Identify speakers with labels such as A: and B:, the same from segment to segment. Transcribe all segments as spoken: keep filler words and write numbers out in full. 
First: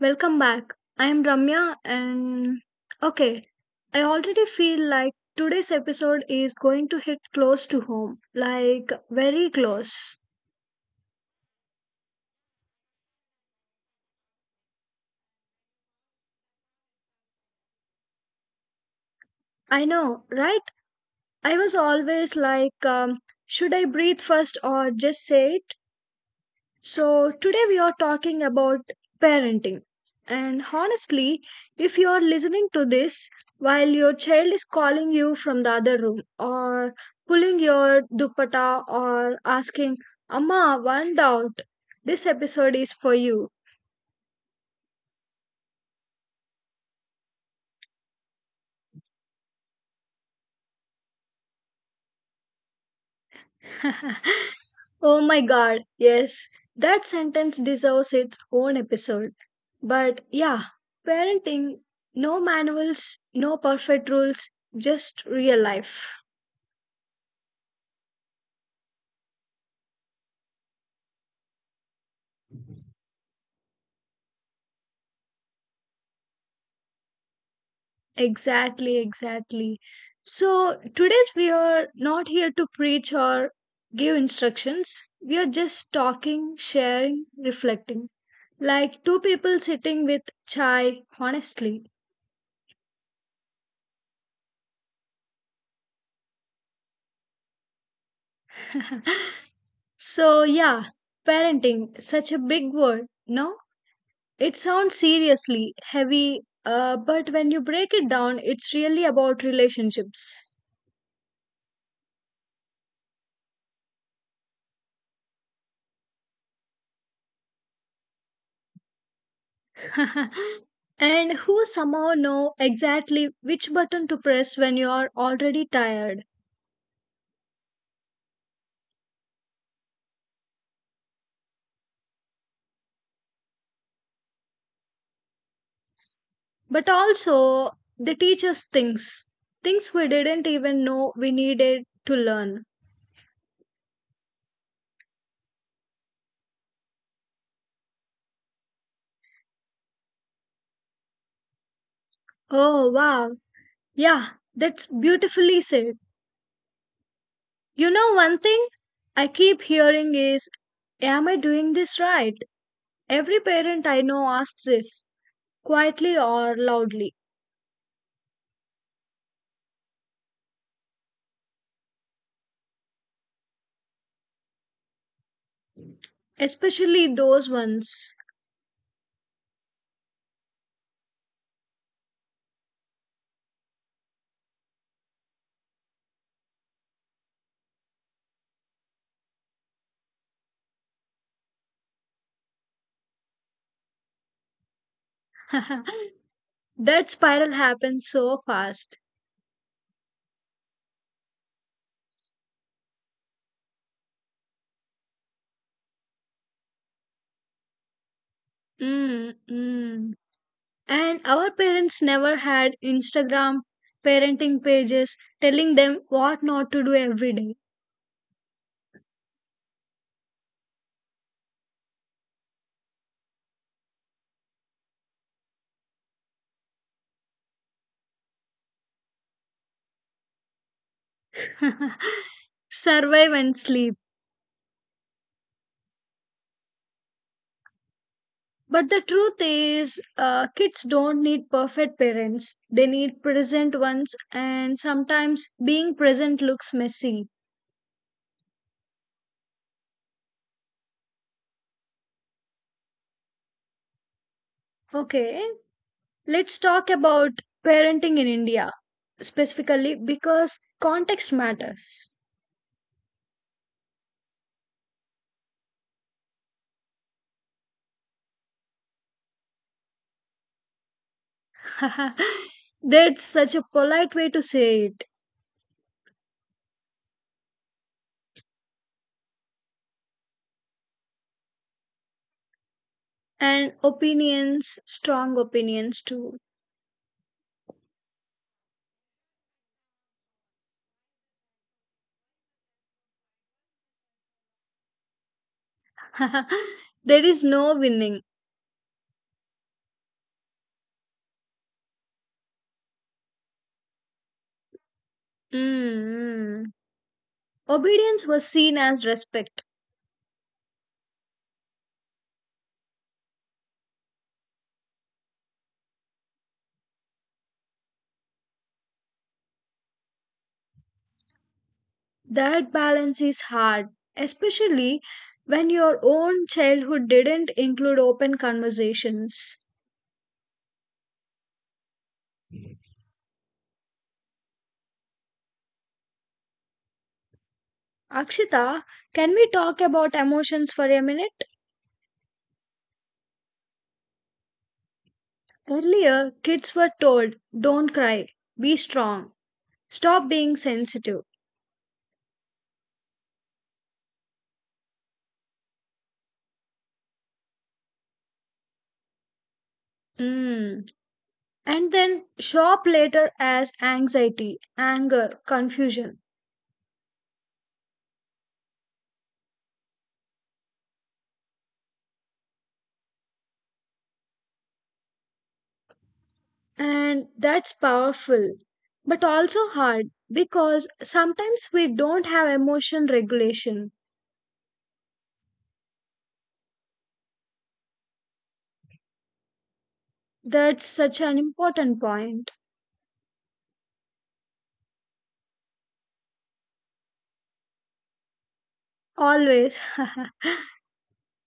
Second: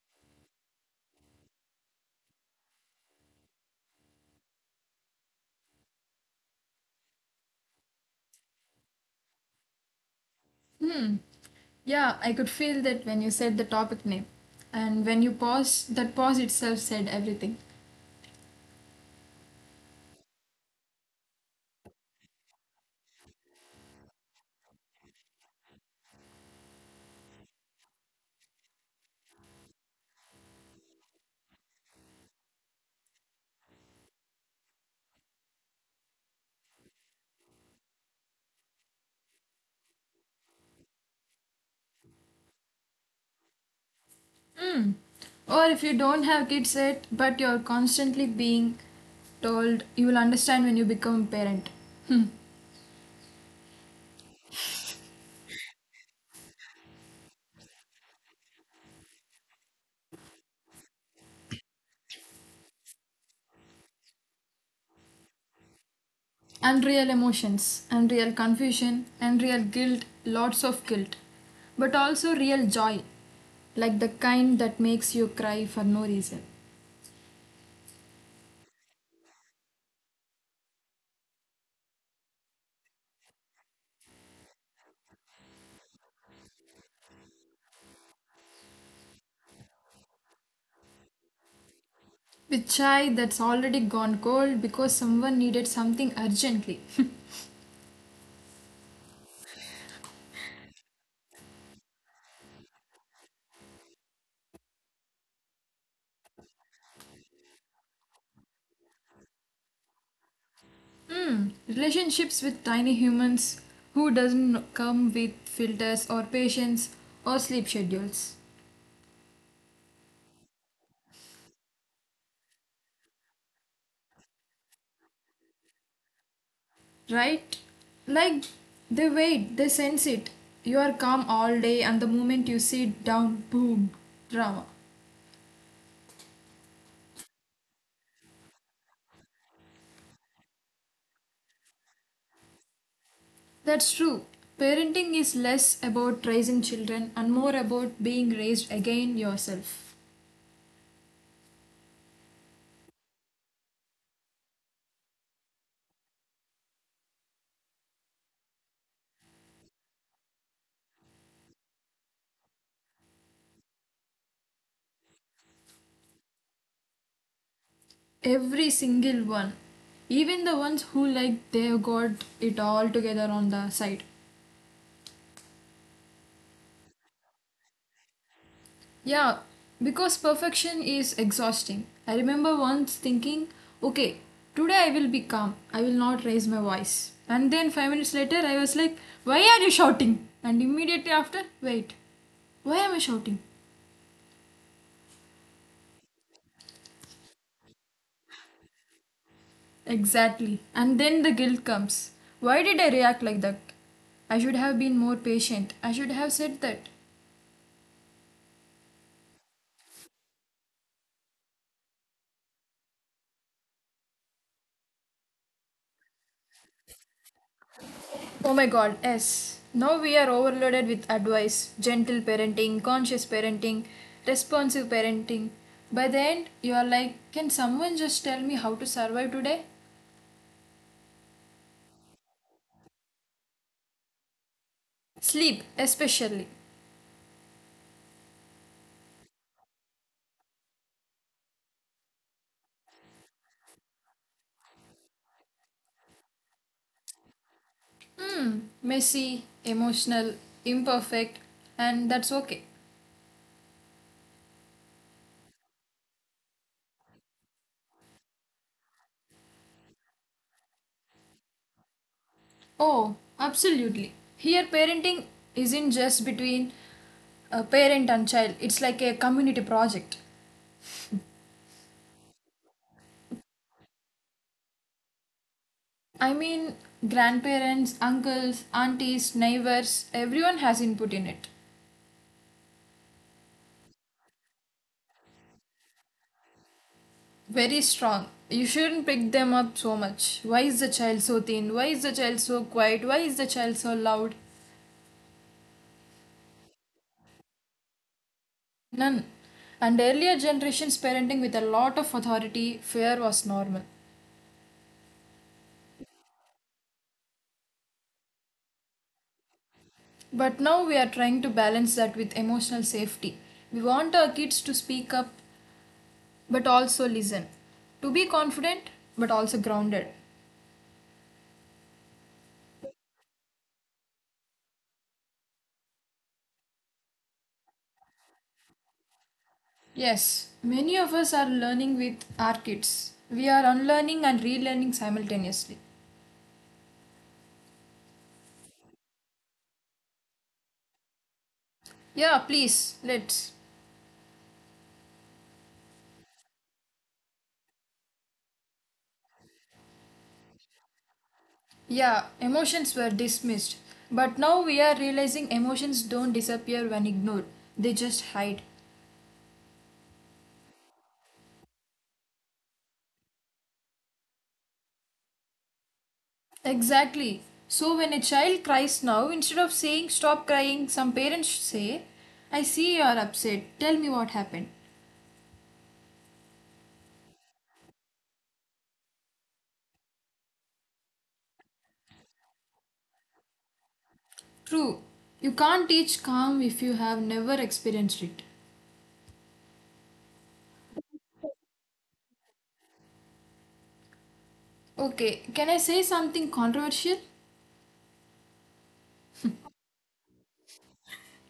A: welcome back. I am Ramya and okay, I already feel like today's episode is going to hit close to home, like very close.
B: Hmm. Yeah, I could feel that when you said the topic name. And when you pause, that pause itself said everything.
A: I know, right? I was always like, um, should I breathe first or just say it? So, today we are talking about parenting. And honestly, if you are listening to this while your child is calling you from the other room or pulling your dupatta or asking, Amma, one doubt, this episode is for you.
B: Or if you don't have kids yet, but you're constantly being told you will understand when you become a parent.
A: Oh my god, yes, that sentence deserves its own episode. But yeah, parenting, no manuals, no perfect rules, just real life.
B: Unreal emotions, unreal confusion, unreal guilt, lots of guilt. But also real joy, like the kind that makes you cry for no reason.
A: Exactly, exactly. So, today's we are not here to preach or give instructions. We are just talking, sharing, reflecting. Like two people sitting with chai, honestly.
B: With chai that's already gone cold because someone needed something urgently.
A: So, yeah, parenting, such a big word, no? It sounds seriously heavy, uh, but when you break it down, it's really about relationships.
B: Relationships with tiny humans who doesn't come with filters or patience or sleep schedules.
A: And who somehow know exactly which button to press when you are already tired.
B: Right? Like they wait, they sense it. You are calm all day and the moment you sit down, boom, drama.
A: But also, they teach us things, things we didn't even know we needed to learn.
B: That's true. Parenting is less about raising children and more about being raised again yourself.
A: Oh, wow. Yeah, that's beautifully said. You know, one thing I keep hearing is am I doing this right? Every parent I know asks this, quietly or loudly,
B: Every single one. Even the ones who like they've got it all together on the side.
A: especially those ones.
B: Yeah, because perfection is exhausting. I remember once thinking, okay, today I will be calm. I will not raise my voice. And then five minutes later, I was like, why are you shouting? And immediately after, wait, why am I shouting?
A: That spiral happens so fast.
B: Exactly. And then the guilt comes. Why did I react like that? I should have been more patient. I should have said that.
A: Mm, mm. And our parents never had Instagram parenting pages telling them what not to do every day.
B: Oh my god, yes. Now we are overloaded with advice gentle parenting, conscious parenting, responsive parenting. By the end, you are like, can someone just tell me how to survive today?
A: Survive and sleep.
B: Sleep, especially.
A: But the truth is, uh, kids don't need perfect parents. They need present ones, and sometimes being present looks messy.
B: Messy, emotional, imperfect, and that's okay.
A: Okay, let's talk about parenting in India specifically because context matters.
B: Oh, absolutely. Here, parenting isn't just between a parent and child, it's like a community project.
A: That's such a polite way to say it.
B: I mean, grandparents, uncles, aunties, neighbors, everyone has input in it.
A: And opinions, strong opinions too.
B: Very strong. You shouldn't pick them up so much. Why is the child so thin? Why is the child so quiet? Why is the child so loud?
A: There is no winning.
B: None. And earlier generations parenting with a lot of authority, fear was normal.
A: Mm. Obedience was seen as respect.
B: But now we are trying to balance that with emotional safety. We want our kids to speak up but also listen, to be confident but also grounded.
A: That balance is hard, especially when your own childhood didn't include open conversations.
B: Yes, many of us are learning with our kids. We are unlearning and relearning simultaneously.
A: Akshita, can we talk about emotions for a minute?
B: Yeah, please, let's.
A: Earlier kids were told don't cry, be strong, stop being sensitive.
B: Yeah, emotions were dismissed. But now we are realizing emotions don't disappear when ignored, they just hide.
A: Mm. And then show up later as anxiety, anger, confusion.
B: Exactly. So when a child cries now, instead of saying stop crying, some parents say, I see you are upset, tell me what happened.
A: And that's powerful, but also hard because sometimes we don't have emotion regulation.
B: True, you can't teach calm if you have never experienced it.
A: That's such an important point.
B: Okay, can I say something controversial?
A: Always.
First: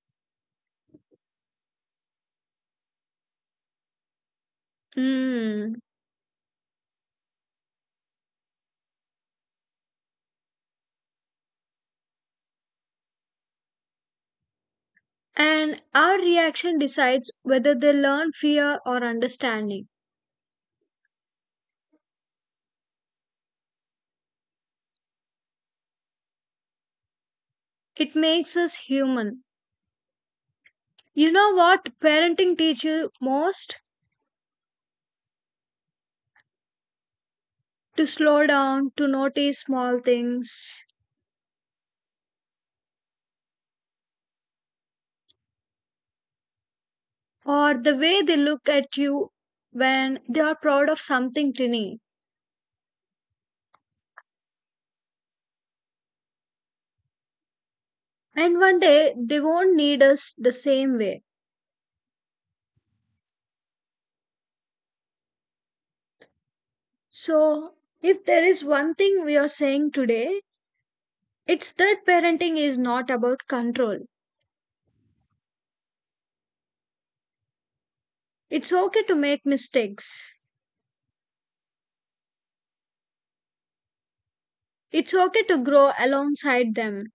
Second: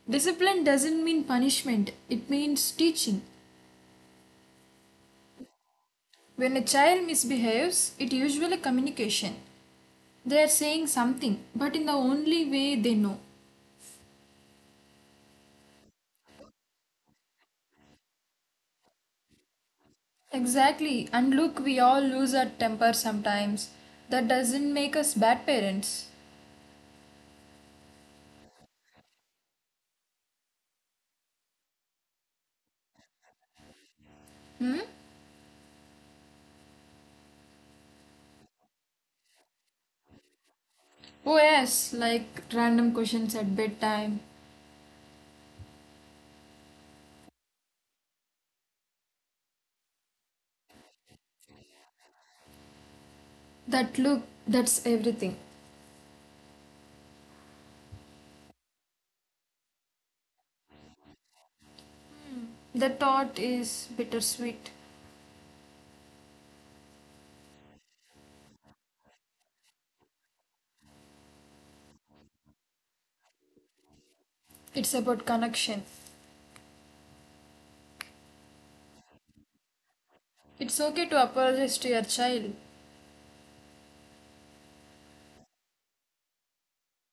B: Discipline doesn't mean punishment, it means teaching.
A: Mm.
B: When a child misbehaves, it usually communication. They are saying something, but in the only way they know.
A: And our reaction decides whether they learn fear or understanding.
B: Exactly, and look, we all lose our temper sometimes. That doesn't make us bad parents.
A: It makes us human. You know what parenting teaches you most? To slow down, to notice small things,
B: Oh, yes, like random questions at bedtime.
A: or the way they look at you when they are proud of something tiny.
B: That look, that's everything.
A: And one day they won't need us the same way.
B: The thought is bittersweet.
A: So, if there is one thing we are saying today, it's that parenting is not about control.
B: It's about connection.
A: It's okay to make mistakes,
B: It's okay to apologize to your child.
A: it's okay to grow alongside them.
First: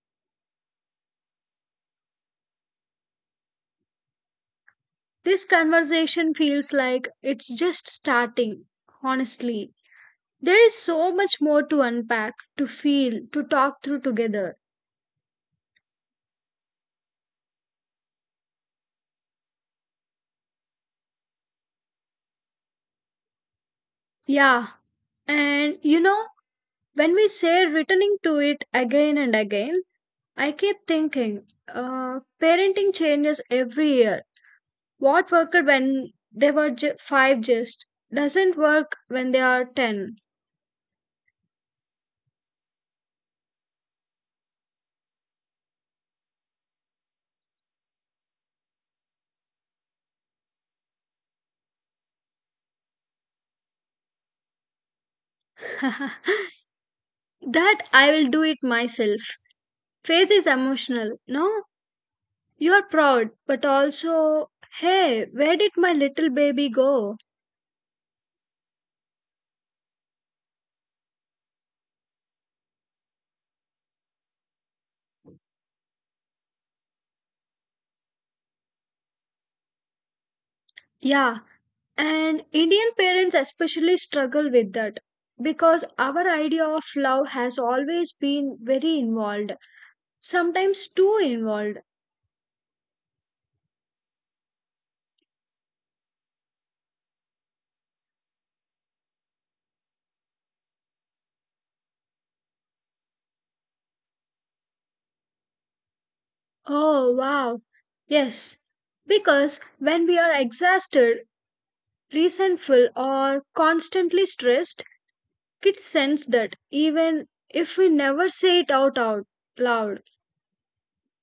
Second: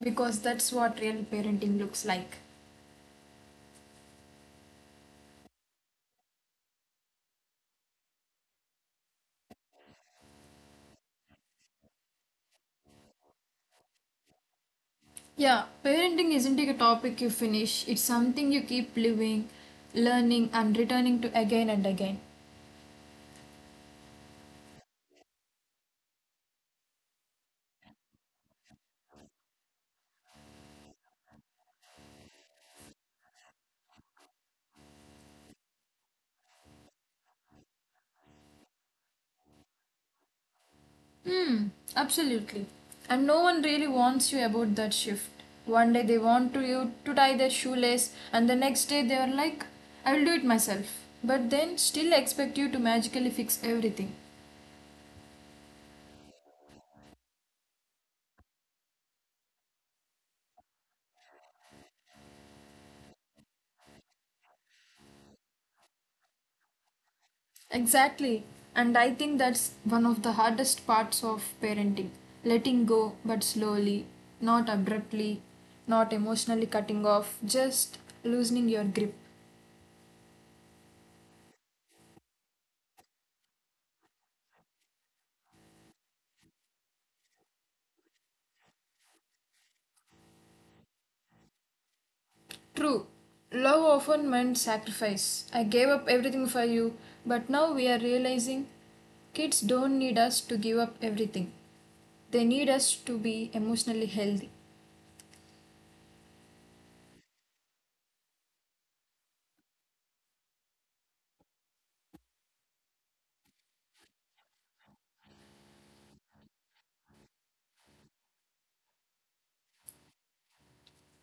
B: Because that's what real parenting looks like.
A: This conversation feels like it's just starting, honestly. There is so much more to unpack, to feel, to talk through together.
B: Yeah, parenting isn't a topic you finish, it's something you keep living, learning, and returning to again and again.
A: Yeah, and you know, when we say returning to it again and again, I keep thinking uh, parenting changes every year. What worked when they were ju- five just doesn't work when they are ten.
B: Hmm, absolutely. And no one really wants you about that shift. One day they want to you to tie their shoelace, and the next day they are like, I will do it myself. But then still expect you to magically fix everything.
A: That I will do it myself phase is emotional. No, you are proud, but also, hey, where did my little baby go?
B: Exactly. And I think that's one of the hardest parts of parenting letting go, but slowly, not abruptly, not emotionally cutting off, just loosening your grip.
A: Yeah, and Indian parents especially struggle with that because our idea of love has always been very involved, sometimes too involved.
B: True. Love often meant sacrifice. I gave up everything for you, but now we are realizing kids don't need us to give up everything. They need us to be emotionally healthy.
A: Oh, wow. Yes, because when we are exhausted, resentful, or constantly stressed, kids sense that even if we never say it out, out loud.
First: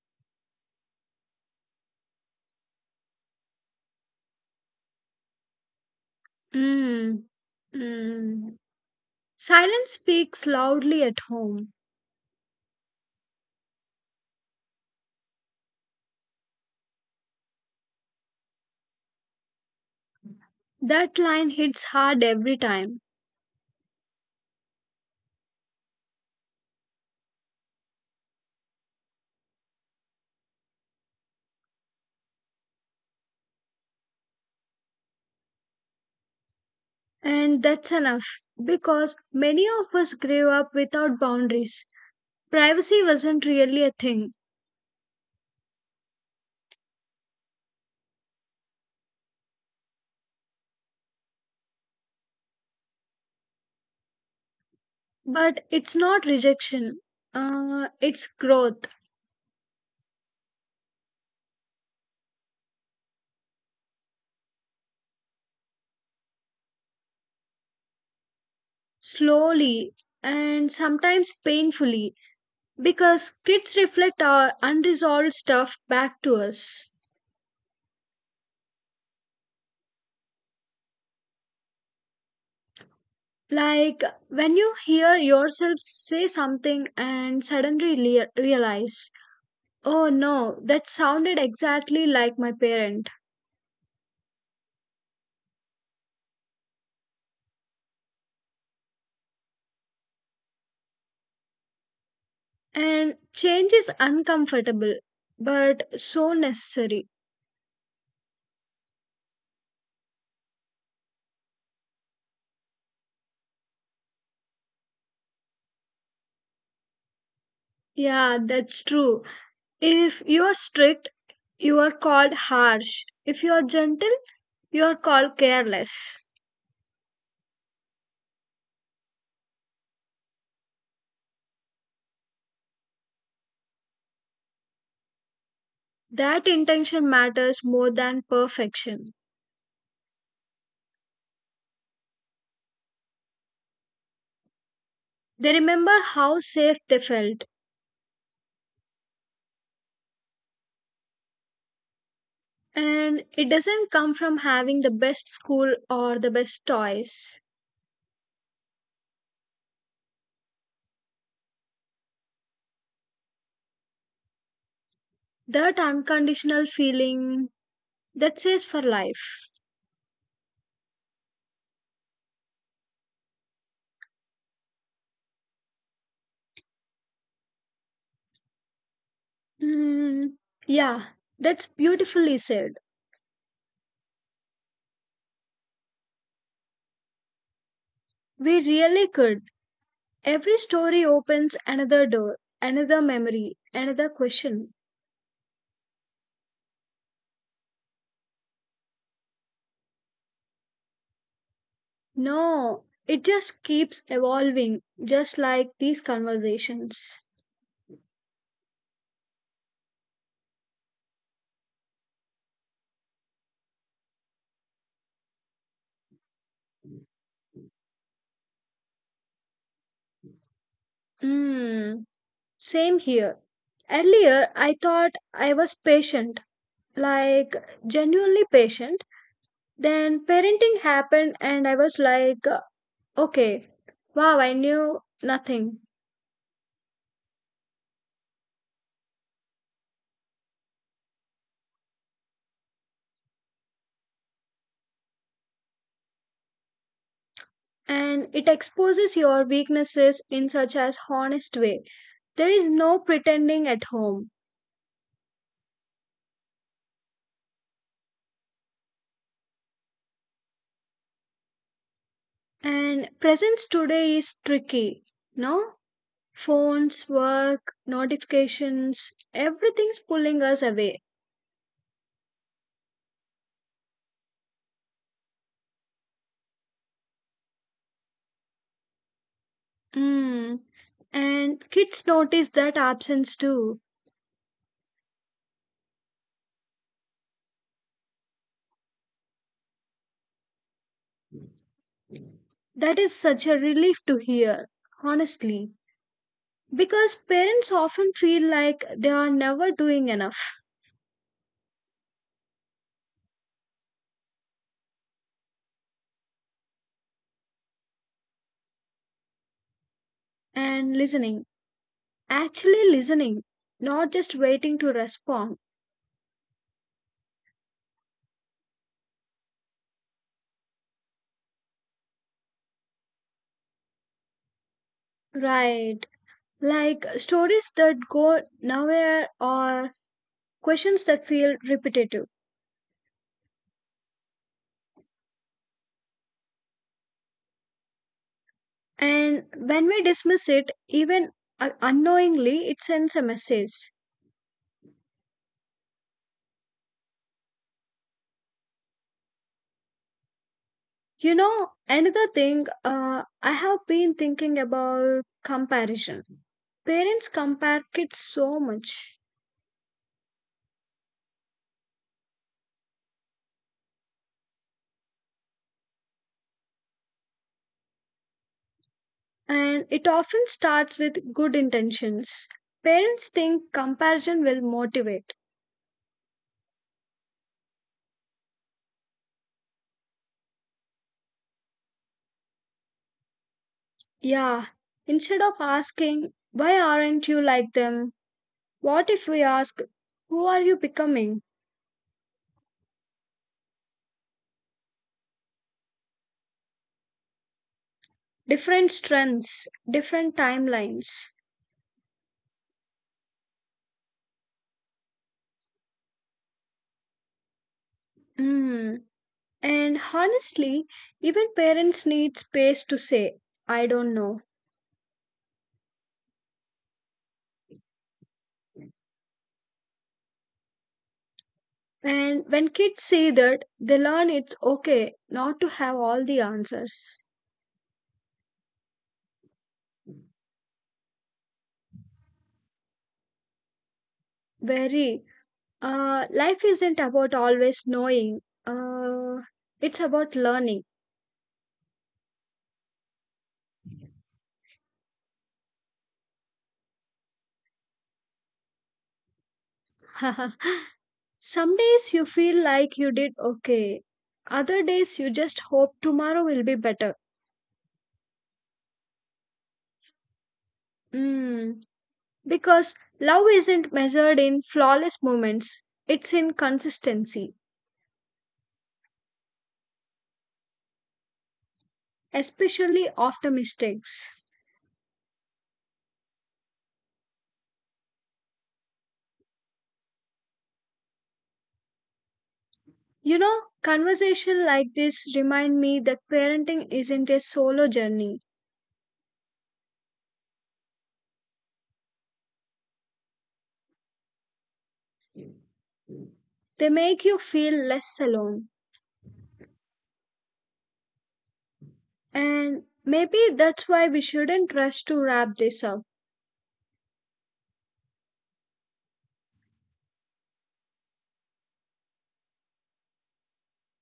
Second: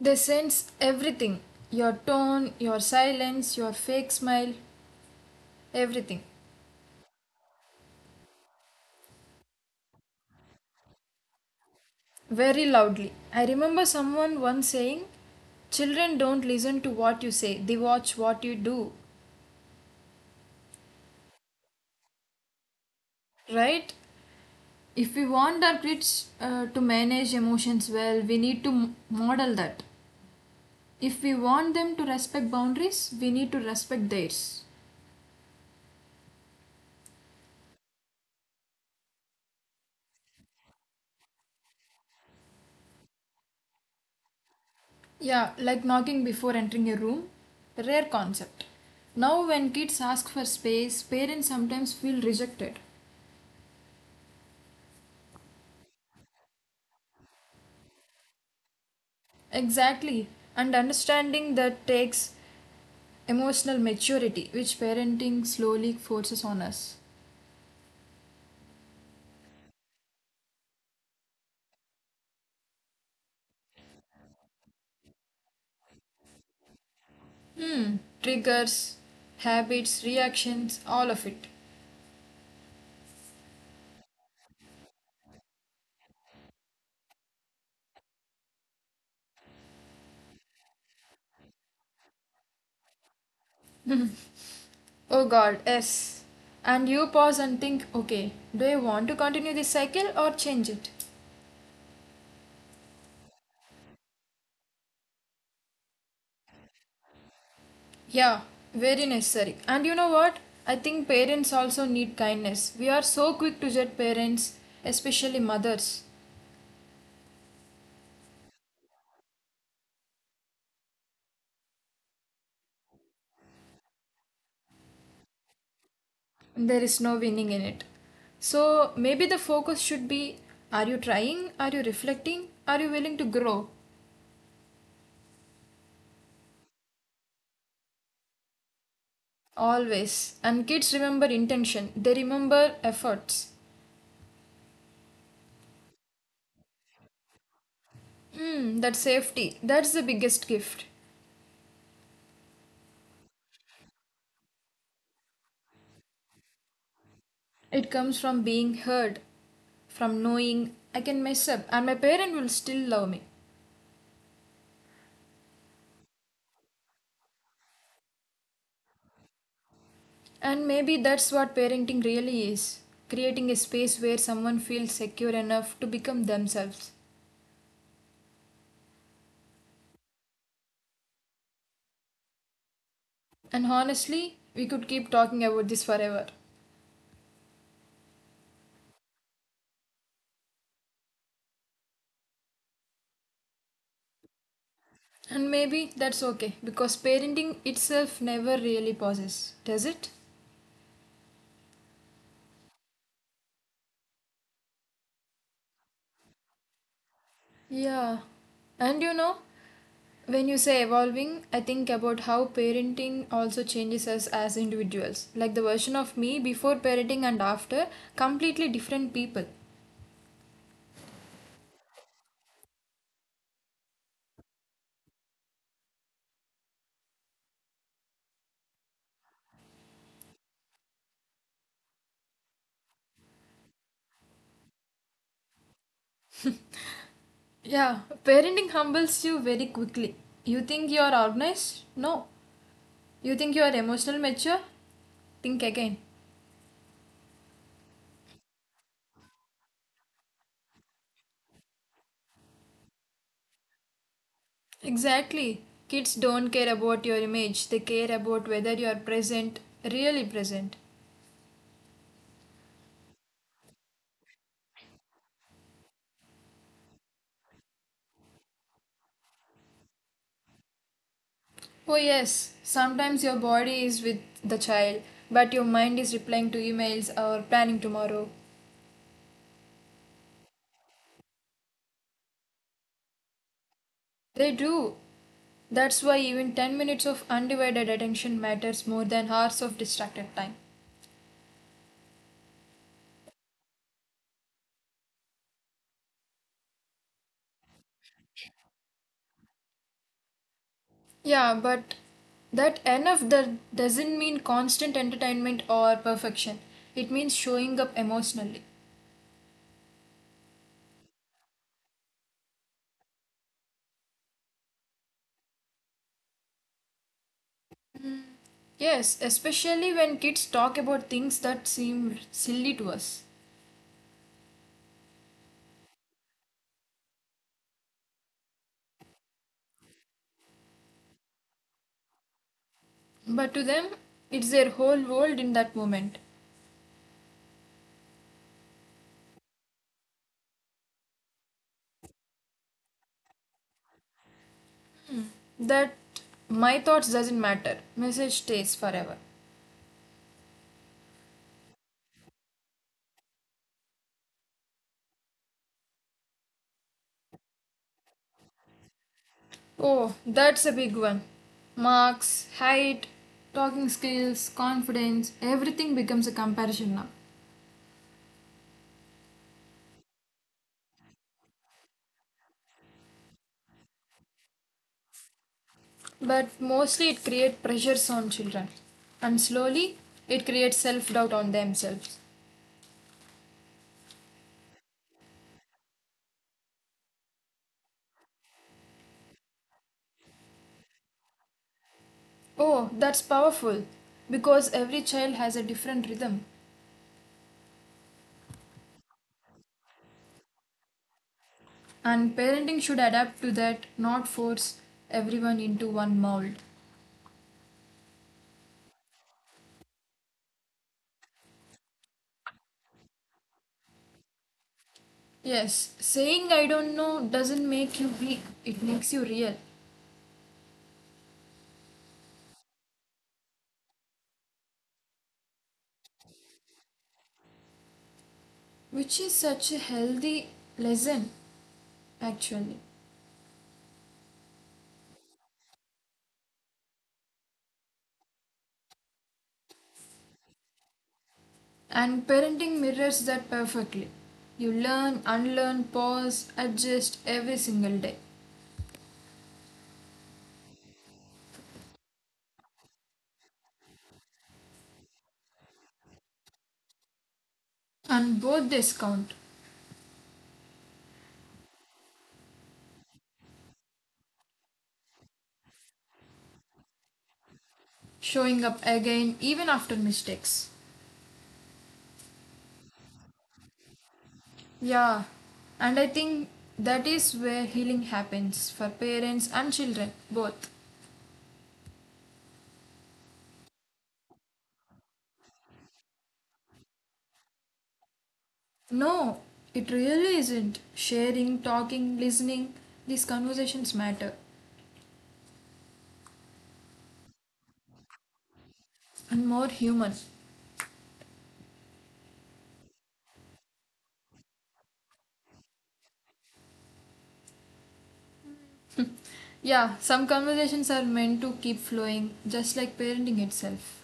B: They sense everything your tone, your silence, your fake smile, everything.
A: Mm, mm. Silence speaks loudly at home.
B: Very loudly. I remember someone once saying, Children don't listen to what you say, they watch what you do.
A: That line hits hard every time.
B: Right? If we want our kids uh, to manage emotions well, we need to m- model that. If we want them to respect boundaries, we need to respect theirs.
A: And that's enough because many of us grew up without boundaries. Privacy wasn't really a thing,
B: Yeah, like knocking before entering a room. A rare concept. Now, when kids ask for space, parents sometimes feel rejected.
A: but it's not rejection, uh, it's growth,
B: Exactly. And understanding that takes emotional maturity, which parenting slowly forces on us.
A: slowly and sometimes painfully because kids reflect our unresolved stuff back to us.
B: Triggers, habits, reactions, all of it.
A: Like when you hear yourself say something and suddenly lea- realize, oh no, that sounded exactly like my parents.
B: Oh god, yes. And you pause and think, okay, do I want to continue this cycle or change it?
A: And change is uncomfortable, but so necessary.
B: Yeah, very necessary. And you know what? I think parents also need kindness. We are so quick to judge parents, especially mothers.
A: Yeah, that's true. If you are strict, you are called harsh. If you are gentle, you are called careless.
B: There is no winning in it. So maybe the focus should be are you trying? Are you reflecting? Are you willing to grow?
A: That intention matters more than perfection.
B: Always. And kids remember intention, they remember efforts.
A: They remember how safe they felt,
B: Mm, that safety, that's the biggest gift.
A: and it doesn't come from having the best school or the best toys.
B: It comes from being heard, from knowing I can mess up and my parent will still love me.
A: That unconditional feeling that says for life.
B: And maybe that's what parenting really is creating a space where someone feels secure enough to become themselves.
A: Mm, yeah, that's beautifully said.
B: And honestly, we could keep talking about this forever.
A: We really could. Every story opens another door, another memory, another question.
B: And maybe that's okay because parenting itself never really pauses, does it?
A: No, it just keeps evolving, just like these conversations.
B: Yeah. And you know, when you say evolving, I think about how parenting also changes us as individuals. Like the version of me before parenting and after, completely different people.
A: Hmm, same here. Earlier, I thought I was patient, like genuinely patient. Then parenting happened, and I was like, okay, wow, I knew nothing.
B: Yeah, parenting humbles you very quickly. You think you are organized? No. You think you are emotional mature? Think again.
A: And it exposes your weaknesses in such as honest way. There is no pretending at home.
B: Exactly. Kids don't care about your image, they care about whether you are present, really present.
A: And presence today is tricky, no? Phones, work, notifications, everything's pulling us away.
B: Oh, yes, sometimes your body is with the child, but your mind is replying to emails or planning tomorrow.
A: Mm. And kids notice that absence too.
B: They do. That's why even ten minutes of undivided attention matters more than hours of distracted time.
A: That is such a relief to hear, honestly, because parents often feel like they are never doing enough.
B: Yeah, but that enough that doesn't mean constant entertainment or perfection. It means showing up emotionally.
A: And listening, actually listening, not just waiting to respond.
B: Yes, especially when kids talk about things that seem silly to us.
A: Right. Like stories that go nowhere or questions that feel repetitive.
B: But to them, it's their whole world in that moment.
A: And when we dismiss it, even uh, unknowingly, it sends a message.
B: That my thoughts doesn't matter message stays forever.
A: You know, another thing uh, I have been thinking about comparison. Parents compare kids so much,
B: Oh, that's a big one. Marks, height, talking skills, confidence, everything becomes a comparison now.
A: and it often starts with good intentions. Parents think comparison will motivate.
B: But mostly it creates pressures on children, and slowly it creates self-doubt on themselves.
A: Yeah, instead of asking, why aren't you like them? What if we ask, who are you becoming?
B: Oh, that's powerful because every child has a different rhythm.
A: Different strengths, different timelines.
B: And parenting should adapt to that, not force everyone into one mold.
A: Mm. And honestly, even parents need space to say, I don't know.
B: Yes, saying I don't know doesn't make you weak, it makes you real,
A: And when kids say that, they learn it's okay not to have all the answers.
B: which is such a healthy lesson actually.
A: Very. Uh, life isn't about always knowing, uh, it's about learning.
B: And parenting mirrors that perfectly. You learn, unlearn, pause, adjust every single day.
A: Some days you feel like you did okay. Other days you just hope tomorrow will be better.
B: And both this count,
A: Mm, because love isn't measured in flawless moments, it's in consistency,
B: showing up again even after mistakes.
A: especially after mistakes.
B: Yeah, and I think that is where healing happens for parents and children both.
A: You know, conversation like this remind me that parenting isn't a solo journey.
B: No, it really isn't. Sharing, talking, listening, these conversations matter
A: They make you feel less alone.
B: and more human.
A: And maybe that's why we shouldn't rush to wrap this up.
B: Yeah, some conversations are meant to keep flowing, just like parenting itself.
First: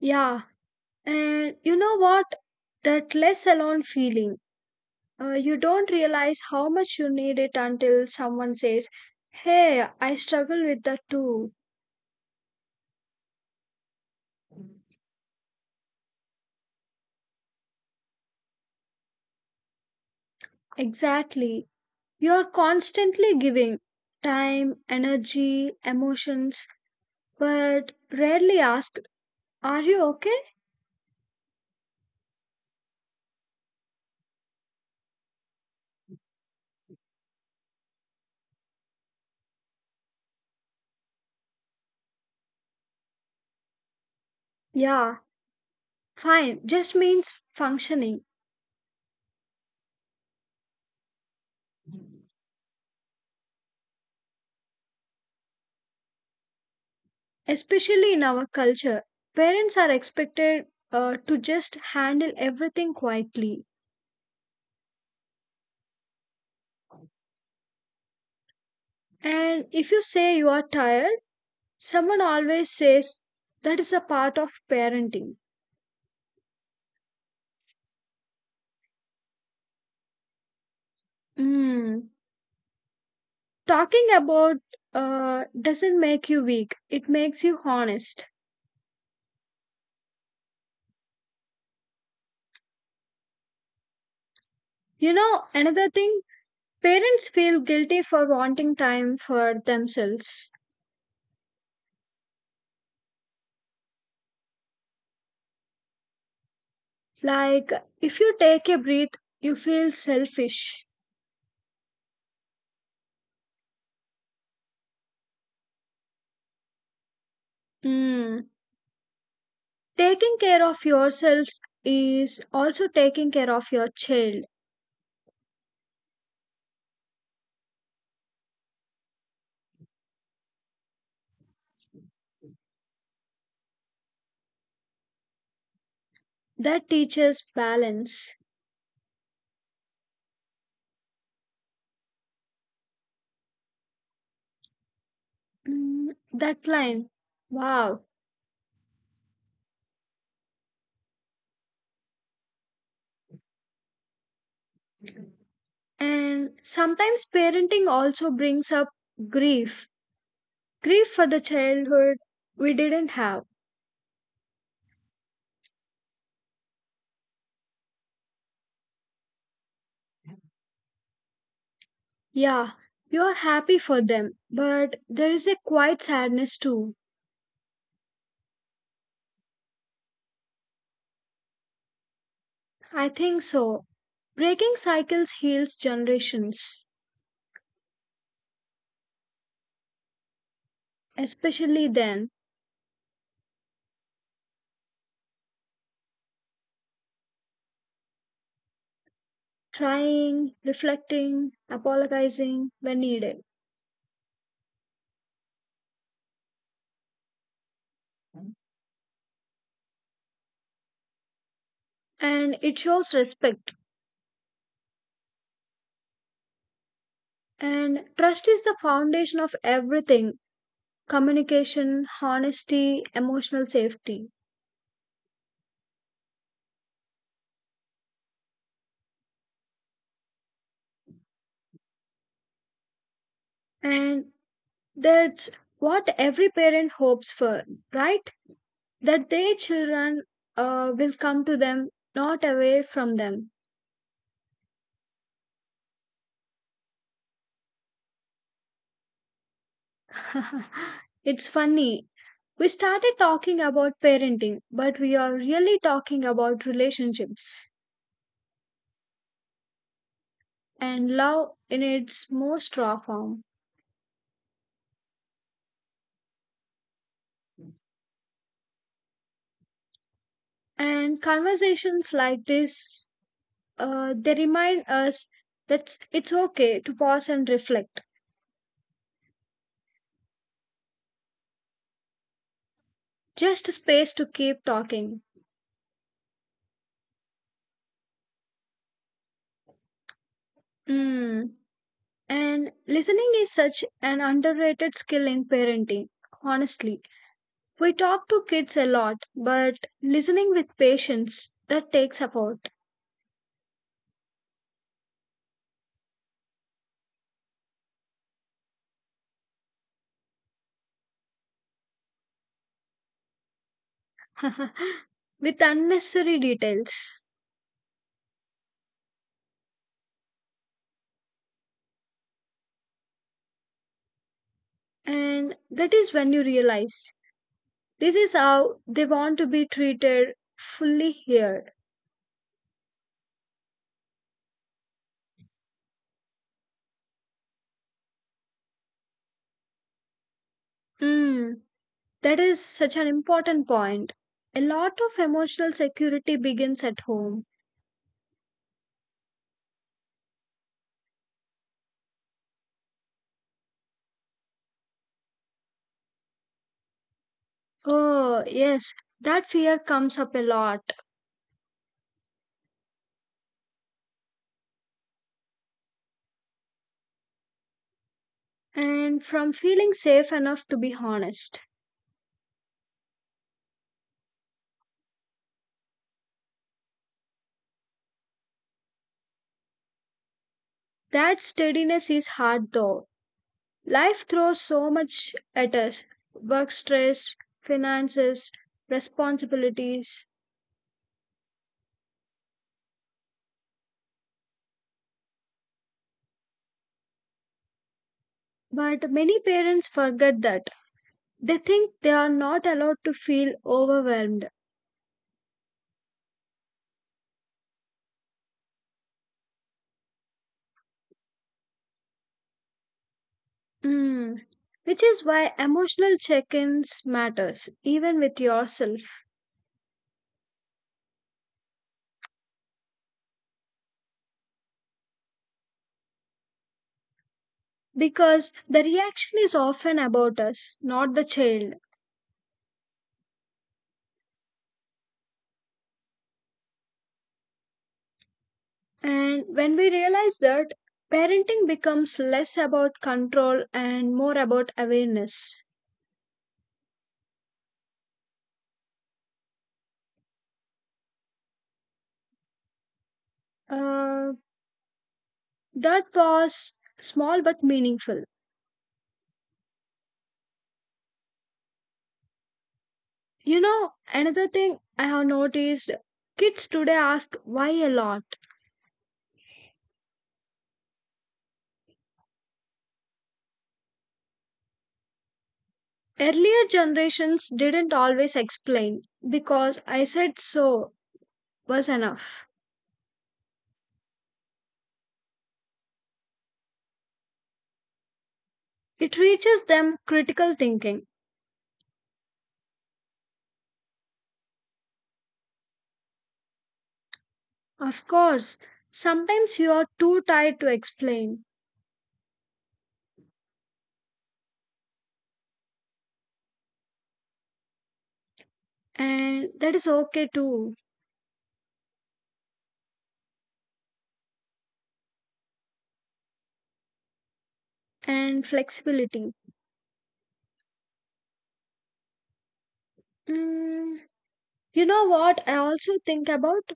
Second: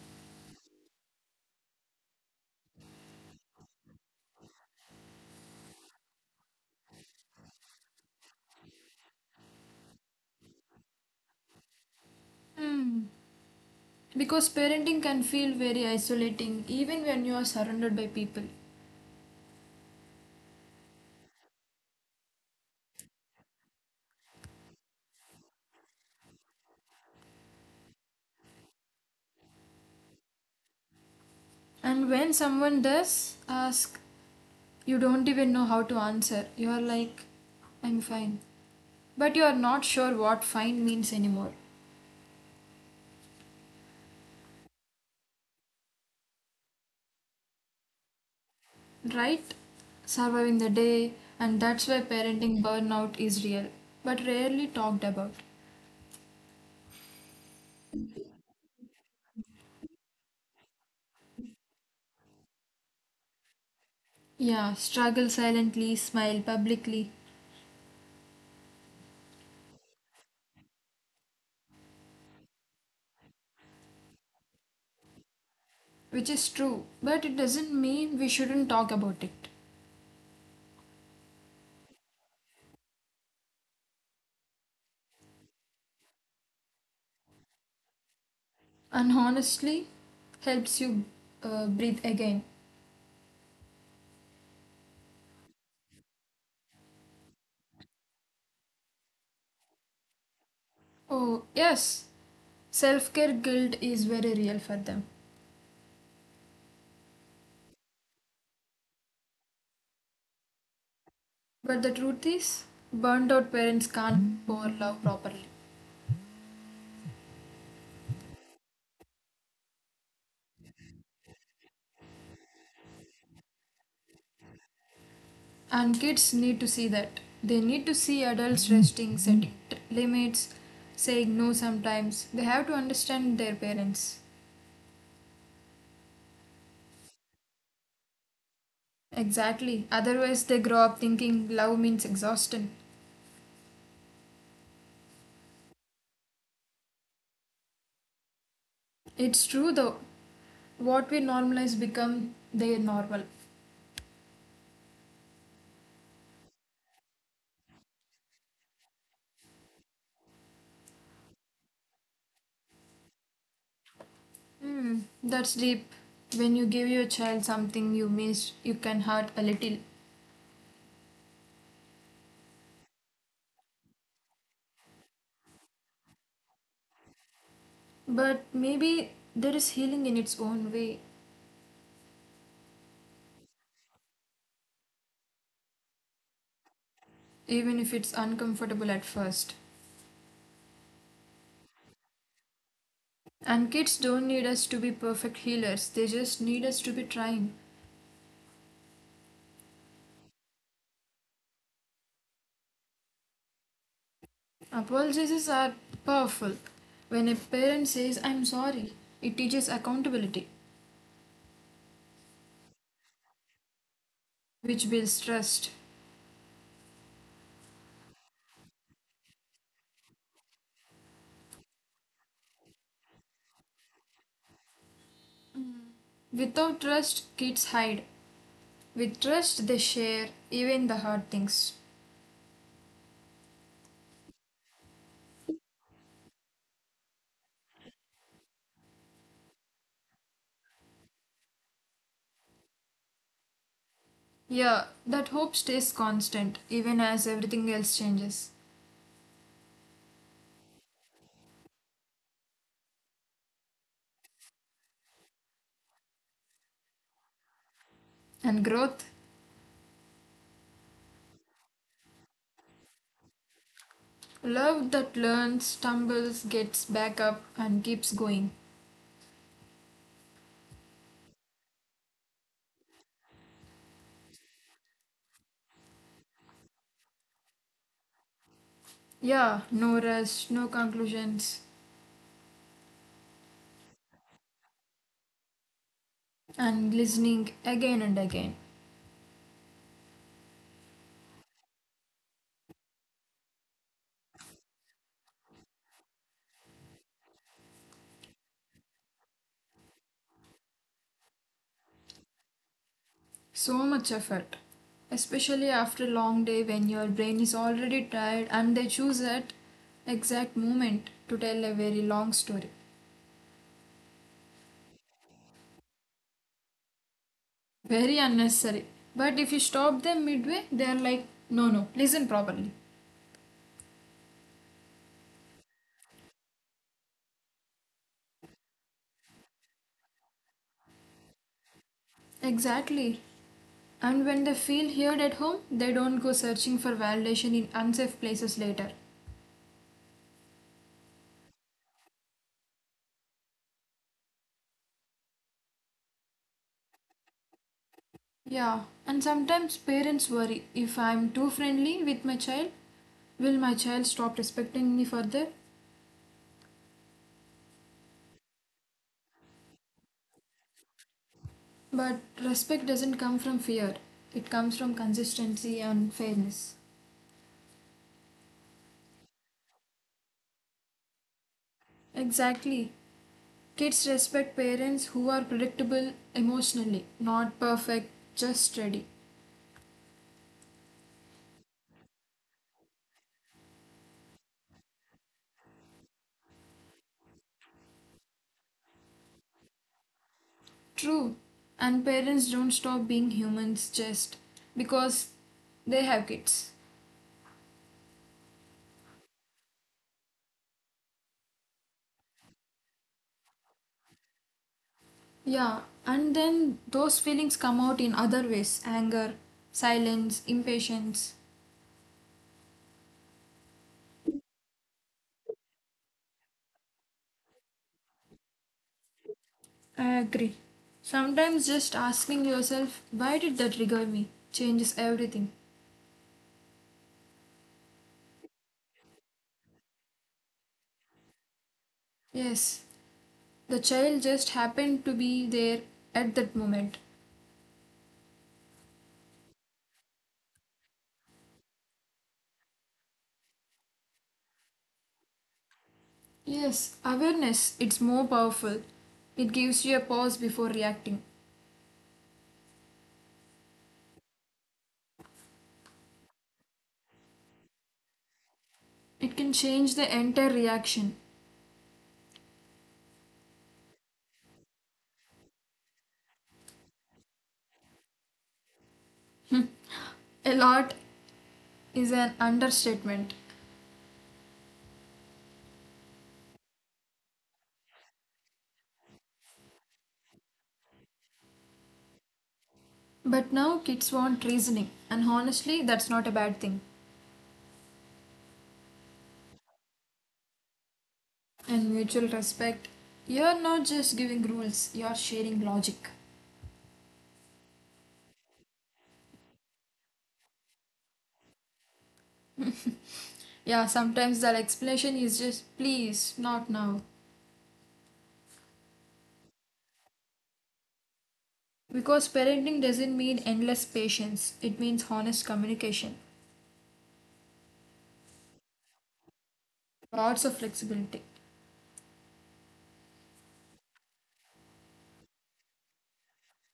A: Yeah, and you know what? That less alone feeling. Uh, you don't realize how much you need it until someone says, hey, I struggle with that too.
B: Because parenting can feel very isolating even when you are surrounded by people.
A: Exactly. You are constantly giving time, energy, emotions, but rarely asked, are you okay?
B: And when someone does ask, you don't even know how to answer. You are like, I'm fine. But you are not sure what fine means anymore.
A: Yeah, fine just means functioning,
B: Right? Surviving the day, and that's why parenting burnout is real, but rarely talked about.
A: especially in our culture. Parents are expected uh, to just handle everything quietly.
B: Yeah, struggle silently, smile publicly,
A: And if you say you are tired, someone always says that is a part of parenting.
B: which is true, but it doesn't mean we shouldn't talk about it.
A: Mm. Talking about uh, doesn't make you weak, it makes you honest.
B: And honestly, helps you uh, breathe again.
A: You know, another thing, parents feel guilty for wanting time for themselves.
B: Oh, yes, self care guilt is very real for them.
A: Like, if you take a breath, you feel selfish.
B: But the truth is, burned out parents can't pour love properly.
A: Mm. Taking care of yourselves is also taking care of your child.
B: And kids need to see that. They need to see adults resting, setting t- limits, saying no sometimes. They have to understand their parents.
A: That teaches balance.
B: Exactly. Otherwise, they grow up thinking love means exhaustion.
A: Mm, that line. Wow.
B: It's true though. What we normalize become their normal.
A: And sometimes parenting also brings up grief. Grief for the childhood we didn't have.
B: Hmm, that's deep. When you give your child something you missed, you can hurt a little.
A: Yeah, you are happy for them, but there is a quiet sadness too.
B: But maybe there is healing in its own way,
A: I think so. Breaking cycles heals generations,
B: even if it's uncomfortable at first.
A: especially then,
B: And kids don't need us to be perfect healers, they just need us to be trying.
A: trying, reflecting, apologizing when needed.
B: Apologies are powerful. When a parent says, I'm sorry, it teaches accountability,
A: And it shows respect.
B: which builds trust.
A: And trust is the foundation of everything, communication, honesty, emotional safety.
B: Without trust, kids hide. With trust, they share even the hard things.
A: And that's what every parent hopes for, right? That their children uh, will come to them, not away from them.
B: Yeah, that hope stays constant even as everything else changes.
A: It's funny. We started talking about parenting, but we are really talking about relationships
B: And growth?
A: and love in its most raw form.
B: Love that learns, stumbles, gets back up, and keeps going.
A: And conversations like this, Uh, they remind us that it's okay to pause and reflect,
B: Yeah, no rush, no conclusions.
A: just space to keep talking.
B: And glistening again and again.
A: Mm. And listening is such an underrated skill in parenting, honestly. We talk to kids a lot, but listening with patience, that takes effort.
B: So much effort. Especially after a long day when your brain is already tired and they choose that exact moment to tell a very long story.
A: With unnecessary details.
B: Very unnecessary. But if you stop them midway, they are like, no, no, listen properly.
A: And that is when you realize this is how they want to be treated, fully here.
B: Exactly. And when they feel heard at home, they don't go searching for validation in unsafe places later.
A: Mm. That is such an important point. A lot of emotional security begins at home.
B: Yeah, and sometimes parents worry if I'm too friendly with my child, will my child stop respecting me further?
A: Oh, yes, that fear comes up a lot.
B: But respect doesn't come from fear, it comes from consistency and fairness.
A: And from feeling safe enough to be honest.
B: Exactly. Kids respect parents who are predictable emotionally, not perfect, just steady.
A: That steadiness is hard though. Life throws so much at us, work stress, finances, responsibilities.
B: True. And parents don't stop being humans just because they have kids.
A: But many parents forget that. They think they are not allowed to feel overwhelmed.
B: Yeah, and then those feelings come out in other ways anger, silence, impatience.
A: Mm, which is why emotional check-ins matters even with yourself,
B: I agree. Sometimes just asking yourself, why did that trigger me, changes everything.
A: because the reaction is often about us, not the child.
B: Yes, the child just happened to be there at that moment.
A: And when we realize that, parenting becomes less about control and more about awareness.
B: Yes, awareness, it's more powerful. It gives you a pause before reacting.
A: uh, that was small but meaningful.
B: It can change the entire reaction.
A: You know, another thing I have noticed, kids today ask why a lot.
B: A lot is an understatement.
A: Earlier generations didn't always explain, because I said so was enough.
B: But now kids want reasoning, and honestly, that's not a bad thing.
A: It reaches them critical thinking.
B: And mutual respect. You're not just giving rules, you're sharing logic.
A: Of course, sometimes you are too tired to explain,
B: Yeah, sometimes that explanation is just please, not now.
A: and that is okay too.
B: Because parenting doesn't mean endless patience, it means honest communication,
A: And flexibility.
B: lots of flexibility.
A: Mm, you know what? I also think about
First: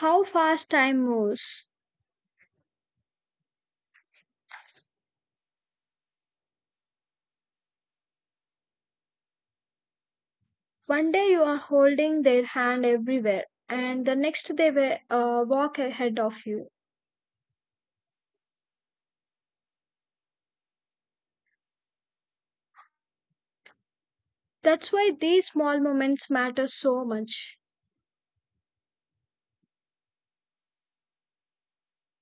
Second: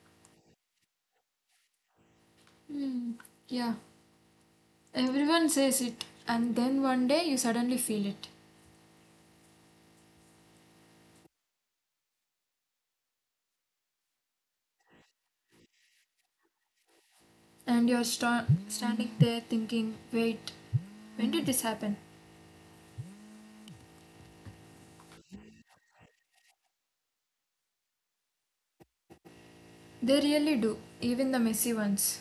A: how fast time moves.
B: Yeah, everyone says it, and then one day you suddenly feel it.
A: One day you are holding their hand everywhere, and the next they will uh, walk ahead of you.
B: And you're sta- standing there thinking, wait, when did this happen?
A: That's why these small moments matter so much,
B: They really do, even the messy ones.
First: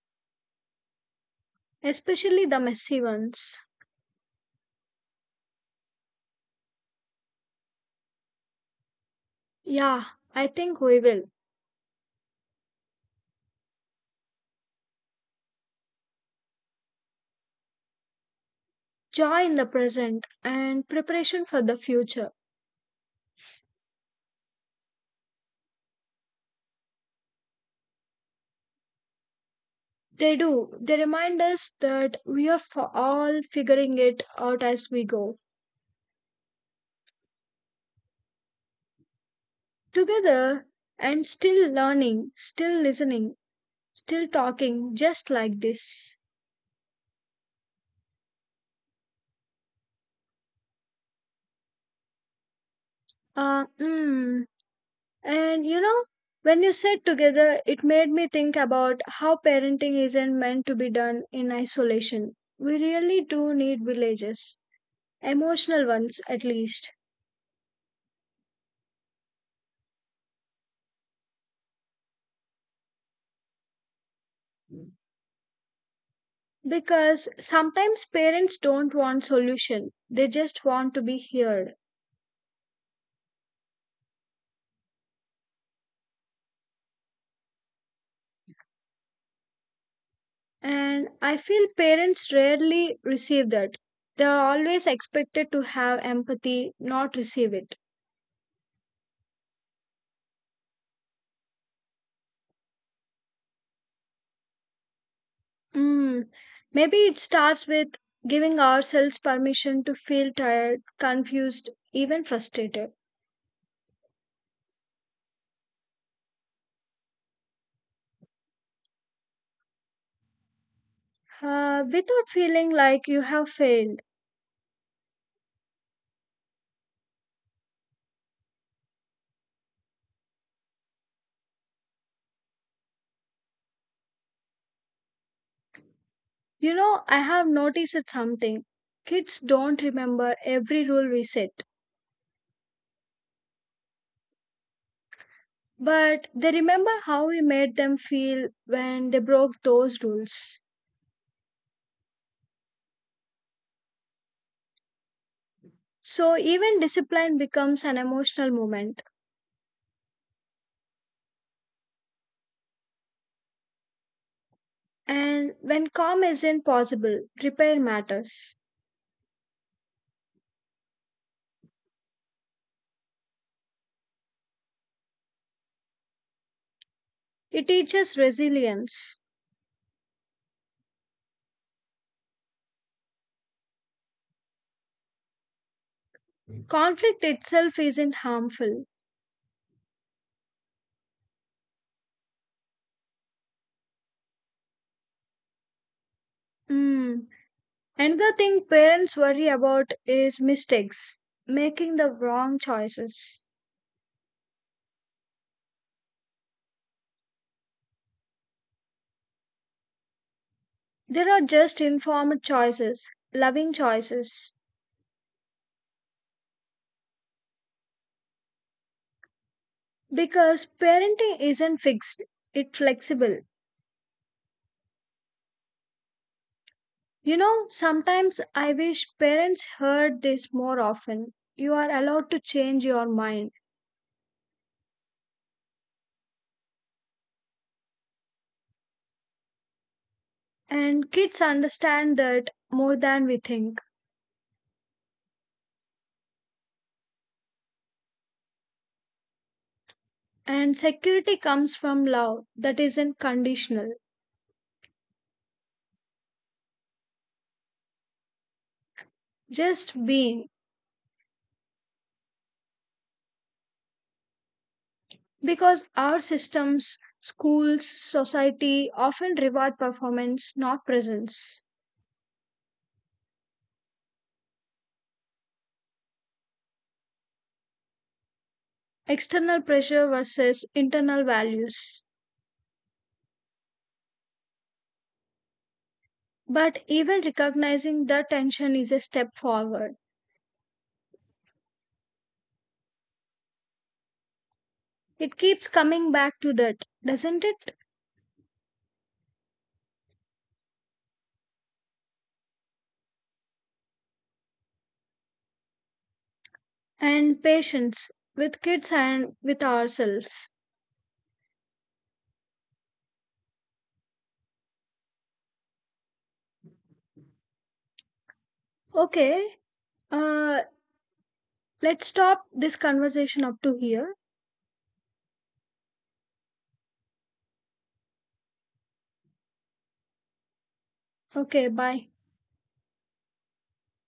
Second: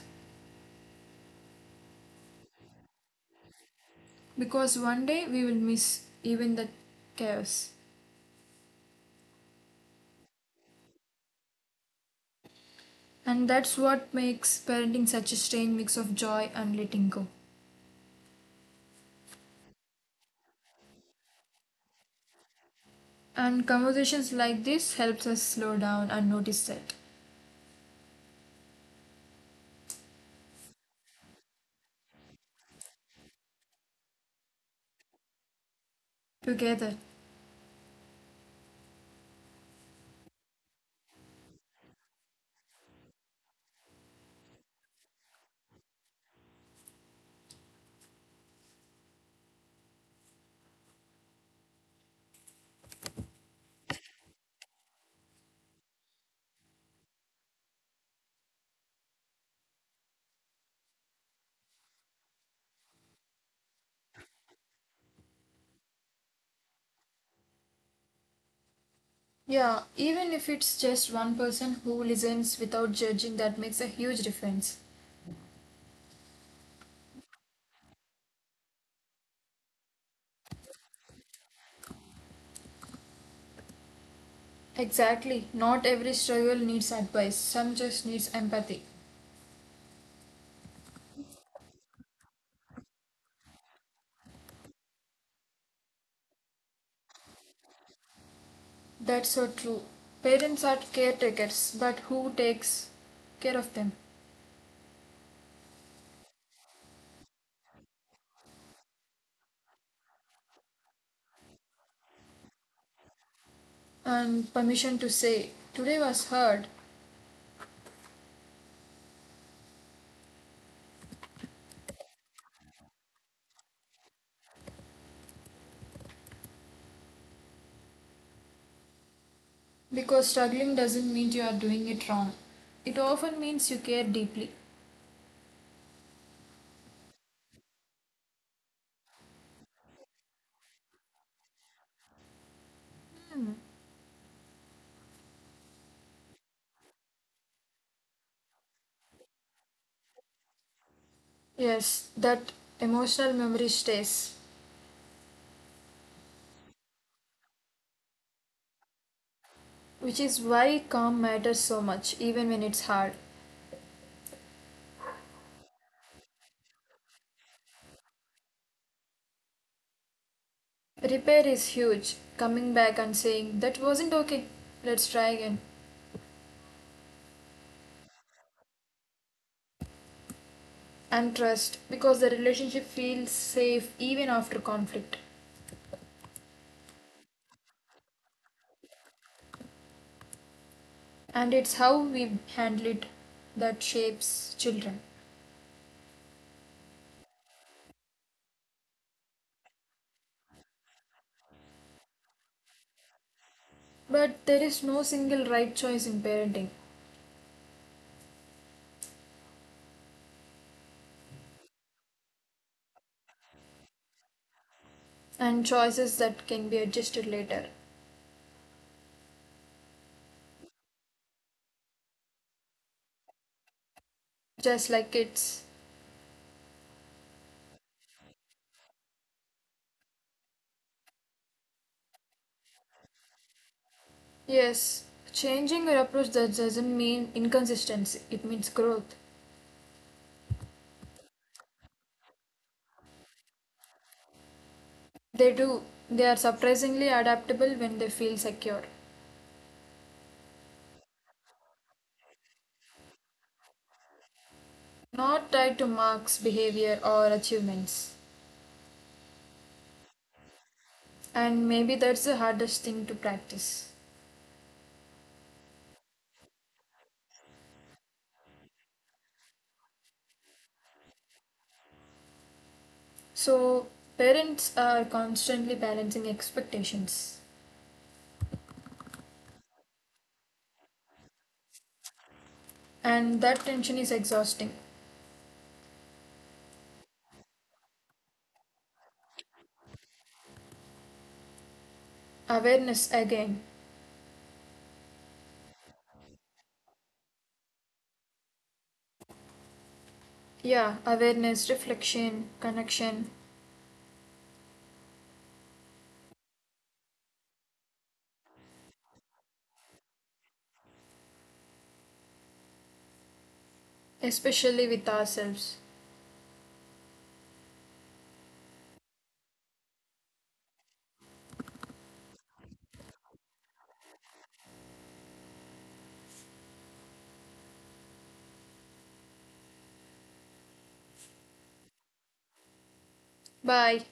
A: especially the messy ones.
B: Because one day we will miss even the chaos.
A: Yeah, I think we will.
B: And that's what makes parenting such a strange mix of joy and letting go.
A: Joy in the present and preparation for the future.
B: And conversations like this helps us slow down and notice that
A: They do. They remind us that we are for all figuring it out as we go.
B: together.
A: Together, and still learning, still listening, still talking just like this. Uh, mm, And you know, when you said together, it made me think about how parenting isn't meant to be done in isolation. We really do need villages, emotional ones at least.
B: Yeah, even if it's just one person who listens without judging that makes a huge difference.
A: Because sometimes parents don't want solution, they just want to be heard.
B: Exactly. Not every struggle needs advice. Some just needs empathy.
A: And I feel parents rarely receive that. They are always expected to have empathy, not receive it.
B: That's so true. Parents are caretakers, but who takes care of them?
A: Mm, maybe it starts with giving ourselves permission to feel tired, confused, even frustrated,
B: And permission to say, today was hard,
A: uh, without feeling like you have failed.
B: because struggling doesn't mean you are doing it wrong. It often means you care deeply.
A: You know, I have noticed it something. Kids don't remember every rule we set, but they remember how we made them feel when they broke those rules.
B: Yes, that emotional memory stays,
A: So even discipline becomes an emotional moment.
B: which is why calm matters so much, even when it's hard.
A: And when calm isn't possible, repair matters.
B: Repair is huge, coming back and saying, That wasn't okay, let's try again.
A: It teaches resilience.
B: And trust, because the relationship feels safe even after conflict.
A: Conflict itself isn't harmful.
B: And it's how we handle it that shapes children.
A: Mm. Another thing parents worry about is mistakes, making the wrong choices.
B: But there is no single right choice in parenting,
A: There are just informed choices, loving choices.
B: and choices that can be adjusted later,
A: Because parenting isn't fixed, it's flexible.
B: just like kids.
A: You know, sometimes I wish parents heard this more often. You are allowed to change your mind,
B: Yes, changing your approach that doesn't mean inconsistency, it means growth.
A: and kids understand that more than we think.
B: They do, they are surprisingly adaptable when they feel secure,
A: And security comes from love that isn't conditional,
B: not tied to marks, behavior, or achievements.
A: just being,
B: And maybe that's the hardest thing to practice.
A: because our systems, schools, society often reward performance, not presence.
B: So, parents are constantly balancing expectations,
A: External pressure versus internal values,
B: and that tension is exhausting.
A: but even recognizing that tension is a step forward.
B: Awareness again.
A: It keeps coming back to that, doesn't it?
B: Yeah, awareness, reflection, connection,
A: And patience with kids and with ourselves.
B: especially with ourselves.
A: Okay, uh let's stop this conversation up to here. Okay, bye.
B: Bye.